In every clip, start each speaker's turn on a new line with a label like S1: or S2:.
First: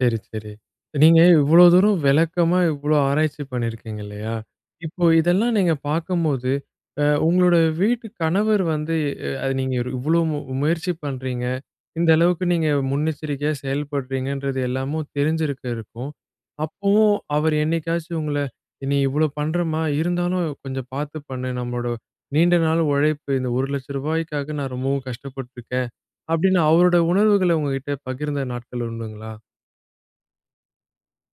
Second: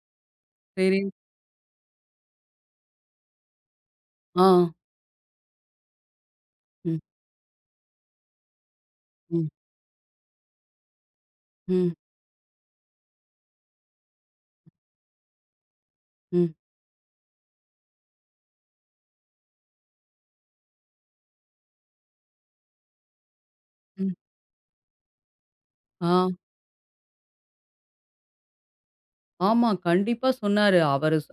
S1: செரி, செரி.
S2: செரி.
S1: நீங்க இவ்ளோ தூரம் விளக்கமா இவ்ளோ ஆராய்ச்சி பண்ணிருக்கீங்க இல்லயா,
S2: ஆ.
S1: இப்போ இதெல்லாம் நீங்க பாக்கும்போது,
S2: ம்.
S1: அ உங்களோட வீட்டு கணவர் வந்து அ
S2: ம்.
S1: அத நீங்க இவ்ளோ மு முயற்சி பண்றீங்க,
S2: ம்.
S1: இந்த அளவுக்கு நீங்க முன்னெச்சரிக்கையா செயல்படுறீங்கன்றது எல்லாமும் தெரிஞ்சிருக்க இருக்கும்.
S2: ம்.
S1: அப்பவும் அவரு என்னைக்காச்சும் உங்கள இனி இவ்ளோ பண்றமா, இருந்தாலும் கொஞ்சம் பாத்து பண்ணு. நம்மளோட நீண்ட நாள் உழைப்பு இந்த ஒரு லட்ச
S2: ம்.
S1: ரூபாய்காக நான் ரொம்பவும் கஷ்டப்பட்டுருக்கேன்,
S2: ஆ.
S1: அப்பிடின்னு அவரோட உணர்வுகள உங்ககிட்ட பகிர்ந்த நாட்கள் உண்டுங்களா?
S2: ஆமா. கண்டிப்பா சொன்னாரு. அவரு சொ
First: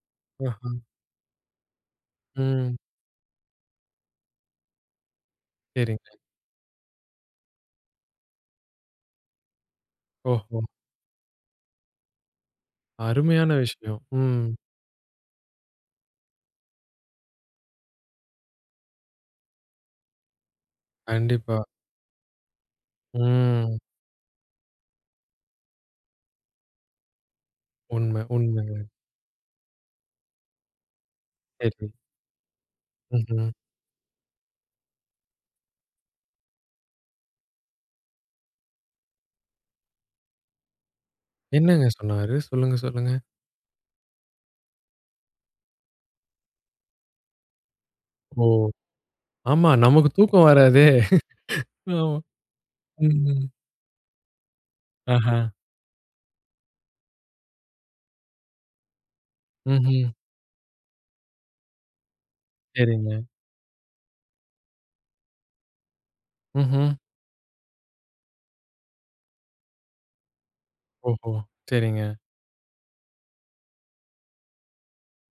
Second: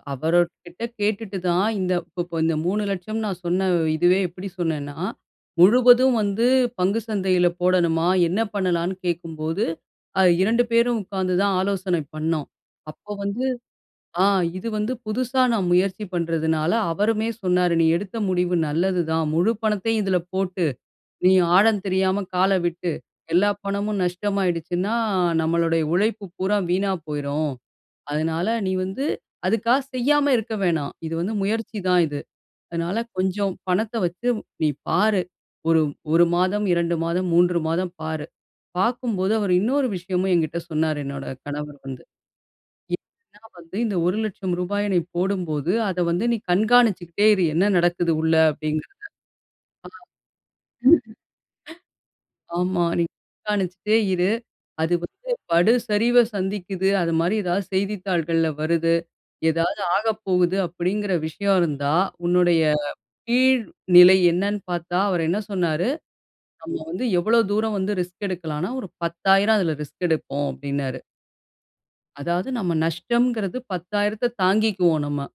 S1: ஆஹா.
S2: அவருகிட்ட கேட்டுட்டு தான் இந்த இப்ப இந்த
S1: ம்.
S2: ரூ. 3,00,000ன்னு நான் சொன்ன இதுவே எப்பிடி சொன்னேன்னா,
S1: செரிங்க.
S2: முழுவதும் வந்து பங்கு சந்தையில போடணுமா? என்ன பண்ணலான்னு கேட்கும்போது, அ
S1: ஓஹோ.
S2: 2 பேரும் உட்காந்து தான் ஆலோசனை பண்ணோம். அப்போ வந்து,
S1: அருமையான விஷயம்.
S2: ஆ
S1: ம்.
S2: இது வந்து புதுசா நான் முயற்சி பண்றதுனால அவருமே சொன்னாரு நீ எடுத்த முடிவு நல்லதுதான். முழு பணத்தையும் இதில போட்டு நீ
S1: கண்டிப்பா.
S2: ஆழம் தெரியாம கால விட்டு எல்லா
S1: ம்.
S2: பணமும் நஷ்டமாயிடுச்சுன்னா, நம்மளுடைய உழைப்பு பூரா வீணா போயிரும்.
S1: உண்ம
S2: அதனால நீ
S1: உண்மங்க.
S2: வந்து அதுக்காக செய்யாம இருக்க வேணாம். இது வந்து முயற்சி
S1: செரி.
S2: தான் இது. அதனால கொஞ்சம்
S1: ம்ஹ்ம்.
S2: பணத்த வச்சு நீ பாரு. ஒரு 1 மாதம், 2 மாதம், 3 மாதம் பாரு. பாக்கும்போது அவரு இன்னொரு விஷயமும் என்கிட்ட சொன்னாரு, என்னுடைய கணவர்
S1: என்னங்க
S2: வந்து.
S1: சொன்னாரு? சொல்லுங்க,
S2: எ
S1: சொல்லுங்க.
S2: என்னன்னா வந்து இந்த ரூ. 1,00,000ய நீ போடும்போது, அத வந்து நீ கண்காணிச்சுக்கிட்டே இரு. என்ன நடக்குது உள்ள
S1: ஓ!
S2: அப்பிடிங்கிறத.
S1: ஆமா. நமக்கு தூக்கம்
S2: ஆ.
S1: வராதே! ஆமா.
S2: ஆமா. நீ
S1: ம், ம்.
S2: கண்காணிச்சிட்டே இரு. அது வந்து
S1: ஆஹா!
S2: படு சரிவ சந்திக்குது அதுமாரி எதாவது செய்தித்தாள்கள்ல வருது. எதாவது
S1: ம்ஹ்ம்.
S2: ஆகப்போகுது அப்பிடிங்கிற விஷயம் இருந்தா, உன்னுடைய
S1: செரிங்க.
S2: கீழ்நிலை என்னன்னு பாத்தா, அவரு என்ன சொன்னாரு, நம்ம
S1: ம்ஹ்ம்.
S2: வந்து எவ்ளோ தூரம் வந்து ரிஸ்க் எடுக்கலான்னா ஒரு 10,000 அதில ரிஸ்க் எடுப்போம். அப்பிடின்னாரு.
S1: ஓஹோ! செரிங்க.
S2: அதாவது நம்ம நஷ்டம்ங்கிறது 10,000 தாங்கிக்குவோம் நம்ம.